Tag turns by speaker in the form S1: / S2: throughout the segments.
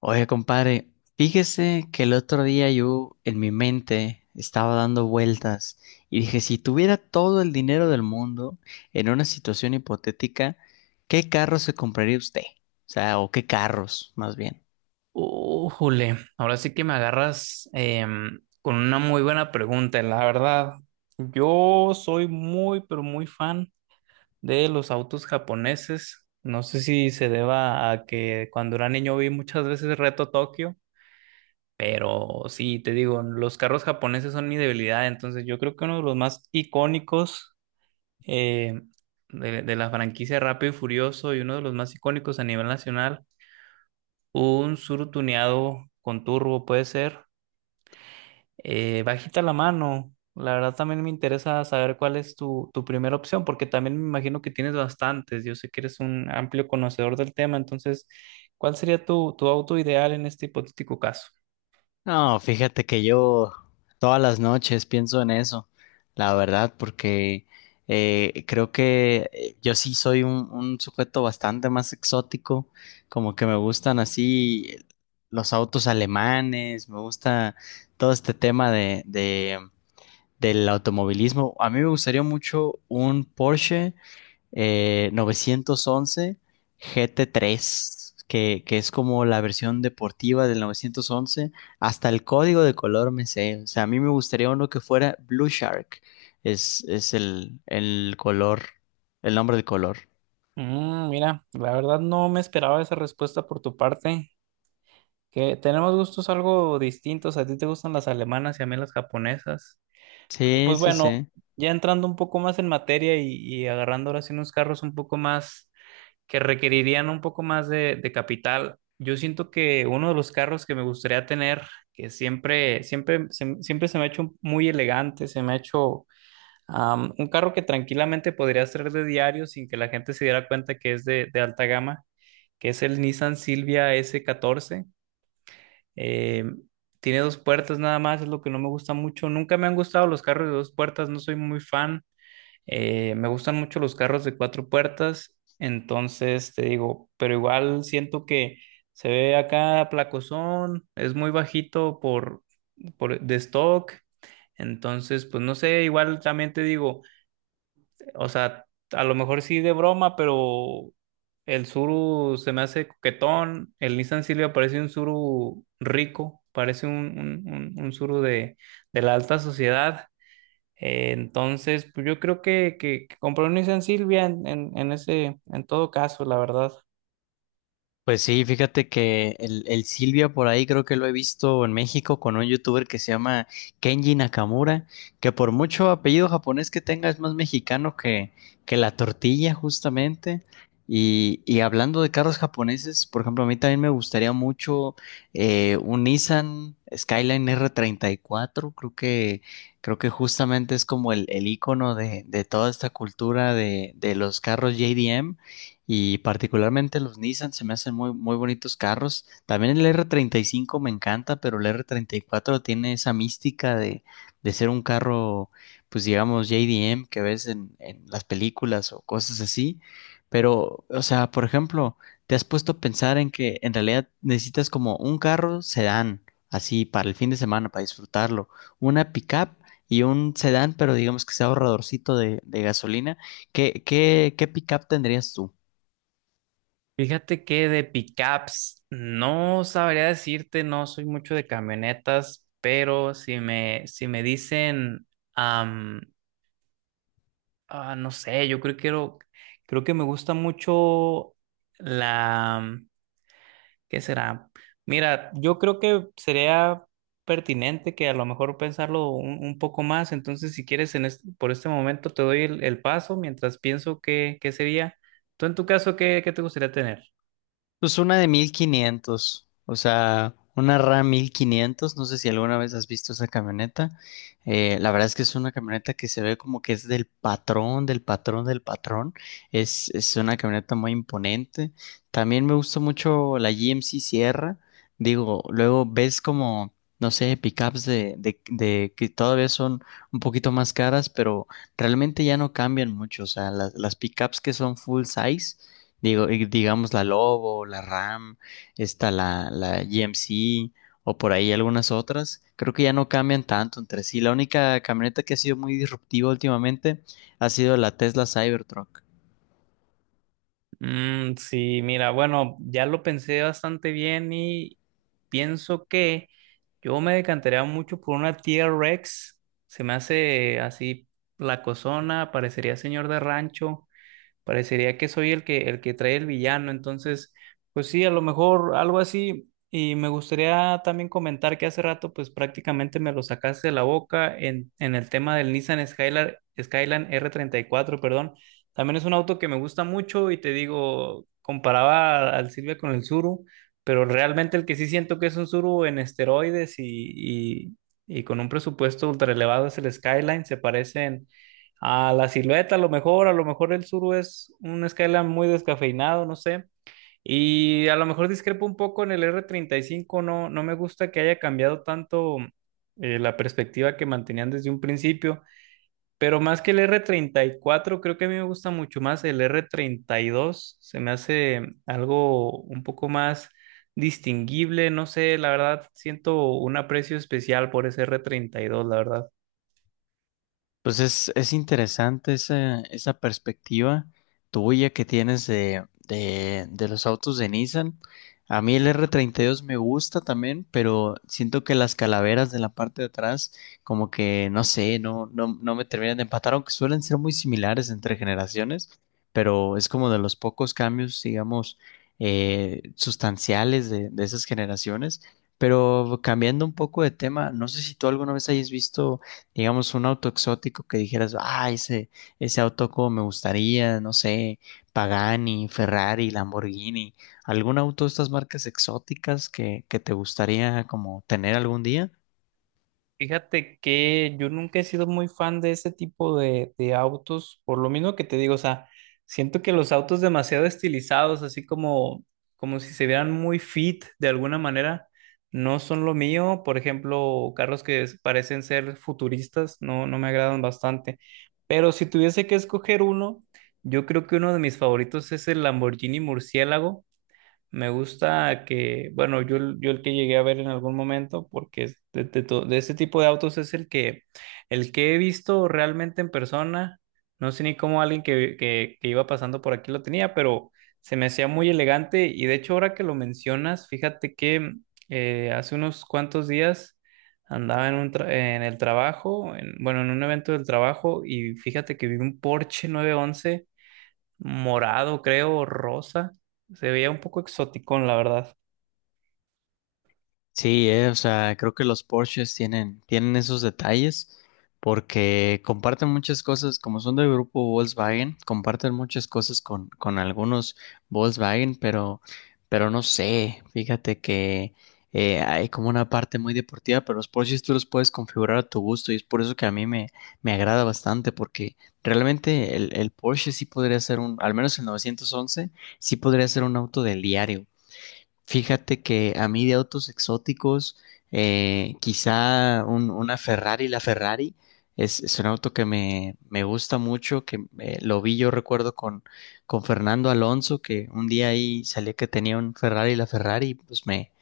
S1: Oye, compadre, fíjese que el otro día yo en mi mente estaba dando vueltas y dije, si tuviera todo el dinero del mundo en una situación hipotética, ¿qué carro se compraría usted? O sea, o qué carros, más bien.
S2: Újule, ahora sí que me agarras con una muy buena pregunta, la verdad. Yo soy muy, pero muy fan de los autos japoneses. No sé si se deba a que cuando era niño vi muchas veces Reto Tokio, pero sí, te digo, los carros japoneses son mi debilidad. Entonces, yo creo que uno de los más icónicos eh, de la franquicia Rápido y Furioso y uno de los más icónicos a nivel nacional, un Tsuru tuneado con turbo puede ser. Bajita la mano. La verdad también me interesa saber cuál es tu primera opción, porque también me imagino que tienes bastantes. Yo sé que eres un amplio conocedor del tema, entonces, ¿cuál sería tu auto ideal en este hipotético caso?
S1: No, fíjate que yo todas las noches pienso en eso, la verdad, porque creo que yo sí soy un sujeto bastante más exótico, como que me gustan así los autos alemanes, me gusta todo este tema del automovilismo. A mí me gustaría mucho un Porsche 911 GT3, que es como la versión deportiva del 911. Hasta el código de color me sé. O sea, a mí me gustaría uno que fuera Blue Shark. Es el color, el nombre del color.
S2: Mira, la verdad no me esperaba esa respuesta por tu parte, que tenemos gustos algo distintos. A ti te gustan las alemanas y a mí las japonesas.
S1: Sí,
S2: Pues
S1: sí,
S2: bueno,
S1: sí.
S2: ya entrando un poco más en materia y agarrando ahora sí unos carros un poco más que requerirían un poco más de capital. Yo siento que uno de los carros que me gustaría tener, que siempre, siempre, siempre se me ha hecho muy elegante, se me ha hecho un carro que tranquilamente podría ser de diario sin que la gente se diera cuenta que es de alta gama, que es el Nissan Silvia S14. Eh, Tiene dos puertas nada más, es lo que no me gusta mucho. Nunca me han gustado los carros de dos puertas, no soy muy fan. Me gustan mucho los carros de cuatro puertas, entonces te digo, pero igual siento que se ve acá placosón, es muy bajito por de stock, entonces pues no sé, igual también te digo, o sea, a lo mejor sí de broma, pero el Suru se me hace coquetón, el Nissan Silvia parece un Suru rico, parece un Suru de la alta sociedad. Entonces, pues yo creo que compré un Nissan Silvia en todo caso, la verdad.
S1: Pues sí, fíjate que el Silvia por ahí creo que lo he visto en México con un youtuber que se llama Kenji Nakamura, que por mucho apellido japonés que tenga es más mexicano que la tortilla justamente. Y hablando de carros japoneses, por ejemplo, a mí también me gustaría mucho un Nissan Skyline R34, creo que justamente es como el icono de toda esta cultura de los carros JDM. Y particularmente los Nissan se me hacen muy, muy bonitos carros. También el R35 me encanta, pero el R34 treinta y cuatro tiene esa mística de ser un carro, pues digamos, JDM que ves en las películas o cosas así. Pero, o sea, por ejemplo, te has puesto a pensar en que en realidad necesitas como un carro sedán, así para el fin de semana, para disfrutarlo, una pickup y un sedán, pero digamos que sea ahorradorcito de gasolina. ¿Qué pickup tendrías tú?
S2: Fíjate que de pickups no sabría decirte, no soy mucho de camionetas, pero si me dicen, am, no sé, yo creo que creo que me gusta mucho la, ¿qué será? Mira, yo creo que sería pertinente que a lo mejor pensarlo un poco más. Entonces, si quieres, por este momento te doy el paso mientras pienso qué sería. Tú, en tu caso, ¿qué te gustaría tener?
S1: Pues una de 1500, o sea, una RAM 1500. No sé si alguna vez has visto esa camioneta. La verdad es que es una camioneta que se ve como que es del patrón, del patrón, del patrón. Es una camioneta muy imponente. También me gusta mucho la GMC Sierra. Digo, luego ves como, no sé, pickups de que todavía son un poquito más caras, pero realmente ya no cambian mucho. O sea, las pickups que son full size. Digo, y digamos la Lobo, la RAM, está la GMC o por ahí algunas otras. Creo que ya no cambian tanto entre sí. La única camioneta que ha sido muy disruptiva últimamente ha sido la Tesla Cybertruck.
S2: Mm, sí, mira, bueno, ya lo pensé bastante bien y pienso que yo me decantaría mucho por una T-Rex. Se me hace así la cosona, parecería señor de rancho. Parecería que soy el que trae el villano, entonces, pues sí, a lo mejor algo así. Y me gustaría también comentar que hace rato, pues prácticamente me lo sacaste de la boca en el tema del Nissan Skyline, Skyline R34 perdón. También es un auto que me gusta mucho y te digo, comparaba al Silvia con el Suru, pero realmente el que sí siento que es un Suru en esteroides y con un presupuesto ultra elevado es el Skyline, se parecen a la silueta, a lo mejor el Suru es un Skyline muy descafeinado, no sé. Y a lo mejor discrepo un poco en el R35 no, no me gusta que haya cambiado tanto la perspectiva que mantenían desde un principio, pero más que el R34 creo que a mí me gusta mucho más el R32, se me hace algo un poco más distinguible, no sé, la verdad siento un aprecio especial por ese R32, la verdad.
S1: Pues es interesante esa perspectiva tuya que tienes de los autos de Nissan. A mí el R32 me gusta también, pero siento que las calaveras de la parte de atrás, como que no sé, no me terminan de empatar, aunque suelen ser muy similares entre generaciones, pero es como de los pocos cambios, digamos, sustanciales de esas generaciones. Pero cambiando un poco de tema, no sé si tú alguna vez hayas visto digamos, un auto exótico que dijeras, ah, ese auto como me gustaría, no sé, Pagani, Ferrari, Lamborghini, algún auto de estas marcas exóticas que te gustaría como tener algún día.
S2: Fíjate que yo nunca he sido muy fan de ese tipo de autos, por lo mismo que te digo, o sea, siento que los autos demasiado estilizados, así como si se vieran muy fit de alguna manera, no son lo mío. Por ejemplo, carros que parecen ser futuristas, no, no me agradan bastante. Pero si tuviese que escoger uno, yo creo que uno de mis favoritos es el Lamborghini Murciélago. Me gusta que, bueno, yo, yo el que llegué a ver en algún momento, porque es de ese tipo de autos es el que he visto realmente en persona. No sé ni cómo alguien que iba pasando por aquí lo tenía, pero se me hacía muy elegante. Y de hecho, ahora que lo mencionas, fíjate que hace unos cuantos días andaba en el trabajo, bueno, en un evento del trabajo, y fíjate que vi un Porsche 911 morado, creo, o rosa. Se veía un poco exoticón, la verdad.
S1: Sí, o sea, creo que los Porsches tienen esos detalles porque comparten muchas cosas, como son del grupo Volkswagen, comparten muchas cosas con algunos Volkswagen, pero no sé, fíjate que hay como una parte muy deportiva, pero los Porsches tú los puedes configurar a tu gusto y es por eso que a mí me agrada bastante porque realmente el Porsche sí podría ser al menos el 911, sí podría ser un auto del diario. Fíjate que a mí de autos exóticos, quizá una Ferrari, la Ferrari es un auto que me gusta mucho, que lo vi yo recuerdo con Fernando Alonso, que un día ahí salía que tenía un Ferrari, la Ferrari, pues me,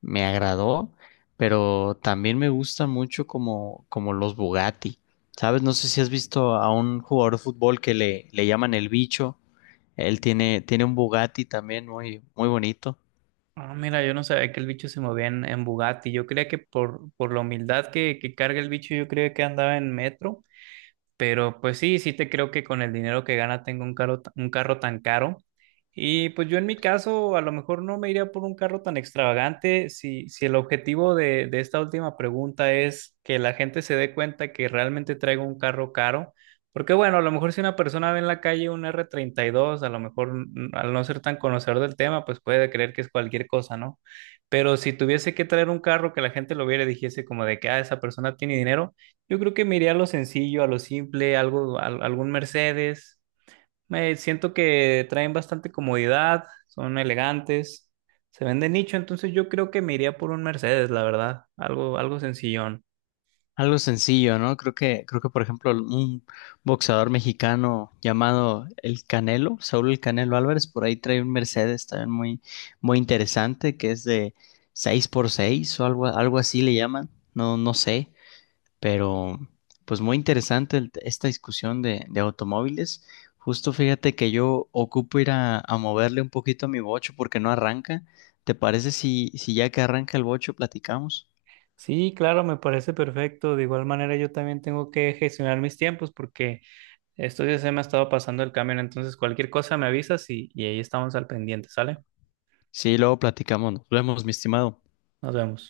S1: me agradó, pero también me gusta mucho como los Bugatti, ¿sabes? No sé si has visto a un jugador de fútbol que le llaman el bicho, él tiene un Bugatti también muy, muy bonito.
S2: Ah, mira, yo no sabía que el bicho se movía en Bugatti. Yo creía que por la humildad que carga el bicho, yo creía que andaba en metro. Pero pues sí, sí te creo que con el dinero que gana tengo un carro, un carro tan caro. Y pues yo en mi caso a lo mejor no me iría por un carro tan extravagante si el objetivo de esta última pregunta es que la gente se dé cuenta que realmente traigo un carro caro. Porque bueno, a lo mejor si una persona ve en la calle un R32 a lo mejor al no ser tan conocedor del tema, pues puede creer que es cualquier cosa, ¿no? Pero si tuviese que traer un carro que la gente lo viera y dijese como de que, ah, esa persona tiene dinero. Yo creo que me iría a lo sencillo, a lo simple, algo, algún Mercedes. Me siento que traen bastante comodidad, son elegantes, se ven de nicho, entonces yo creo que me iría por un Mercedes, la verdad, algo sencillón.
S1: Algo sencillo, ¿no? Creo que, por ejemplo, un boxeador mexicano llamado El Canelo, Saúl El Canelo Álvarez, por ahí trae un Mercedes también muy, muy interesante, que es de 6x6 o algo así le llaman, no, no sé, pero pues muy interesante esta discusión de automóviles. Justo fíjate que yo ocupo ir a moverle un poquito a mi bocho porque no arranca. ¿Te parece si ya que arranca el bocho platicamos?
S2: Sí, claro, me parece perfecto. De igual manera, yo también tengo que gestionar mis tiempos porque estos días se me ha estado pasando el camión, entonces cualquier cosa me avisas y ahí estamos al pendiente, ¿sale?
S1: Sí, luego platicamos. Nos vemos, mi estimado.
S2: Nos vemos.